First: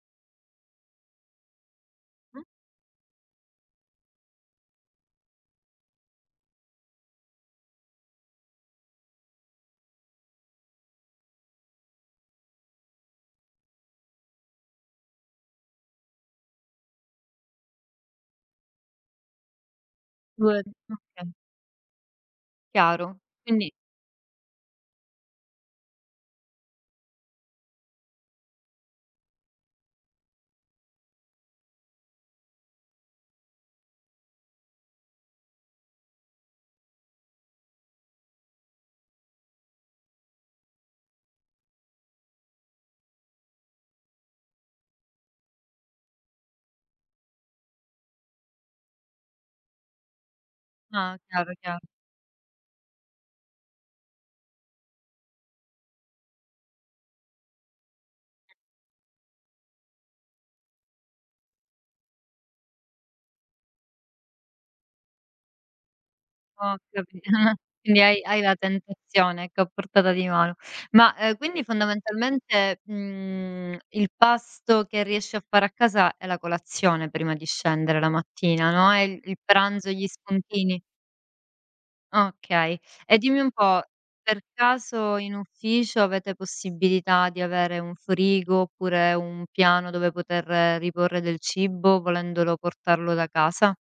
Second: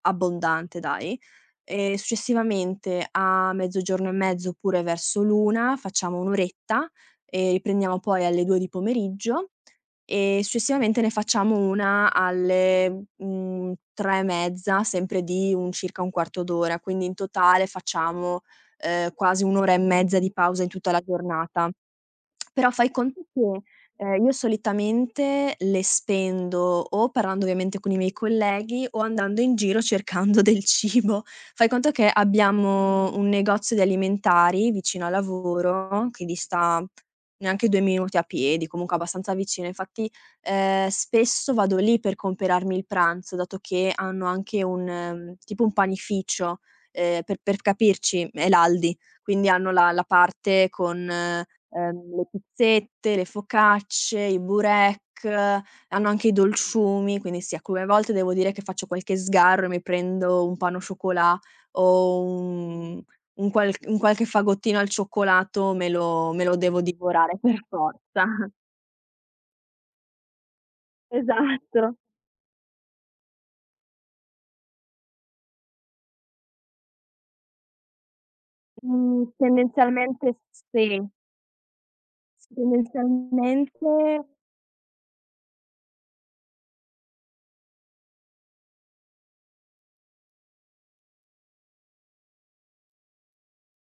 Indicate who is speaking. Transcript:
Speaker 1: Abbondante dai. Ehm,
Speaker 2: Mh.
Speaker 1: successivamente a mezzogiorno e mezzo oppure verso l'1, facciamo 1 oretta e riprendiamo poi alle 2 di pomeriggio, e successivamente ne facciamo 1 alle, mhmm, 3 e mezza, sempre di un circa 1/4 d'ora. Quindi in totale facciamo, ehm, quasi 1 ora e mezza di pausa in tutta
Speaker 2: [unintelligible]
Speaker 1: la
Speaker 2: Okay.
Speaker 1: giornata. Però, fai
Speaker 2: Chiaro,
Speaker 1: conto che,
Speaker 2: quindi
Speaker 1: ehm, io solitamente le spendo o parlando ovviamente con i miei colleghi o andando in giro cercando del cibo. Fai conto che abbiamo un negozio di alimentari vicino al lavoro, che dista neanche 2 minuti a piedi, comunque abbastanza vicino, infatti, ehm, spesso vado lì per comperarmi il pranzo dato che hanno anche un mhmm, tipo un panificio. Ehm, per per capirci, è l'Aldi. Quindi hanno la la parte con,
Speaker 2: Ah, chiaro, chiaro.
Speaker 1: uhm, le pizzette, le focacce, i burek, hanno anche i dolciumi, quindi sì, alcune volte devo dire che faccio qualche sgarro e mi prendo un pain au chocolat, o un un qualc un qualche fagottino al cioccolato me lo me lo
Speaker 2: Ho
Speaker 1: devo
Speaker 2: capi
Speaker 1: divorare per
Speaker 2: quindi hai hai
Speaker 1: forza.
Speaker 2: la tentazione, ecco a portata di mano. Ma, uhm, quindi
Speaker 1: Esatto.
Speaker 2: fondamentalmente, mhmm, il pasto che riesci a fare a casa è la colazione prima di scendere la mattina, no. E il
Speaker 1: Mhmm,
Speaker 2: il pranzo, gli
Speaker 1: tendenzialmente s
Speaker 2: spuntini
Speaker 1: sì. S
Speaker 2: Okay. E dimmi un po',
Speaker 1: tendenzialmente
Speaker 2: per caso in ufficio avete possibilità di avere un frigo, oppure un piano dove poter riporre del cibo volendolo portarlo da casa?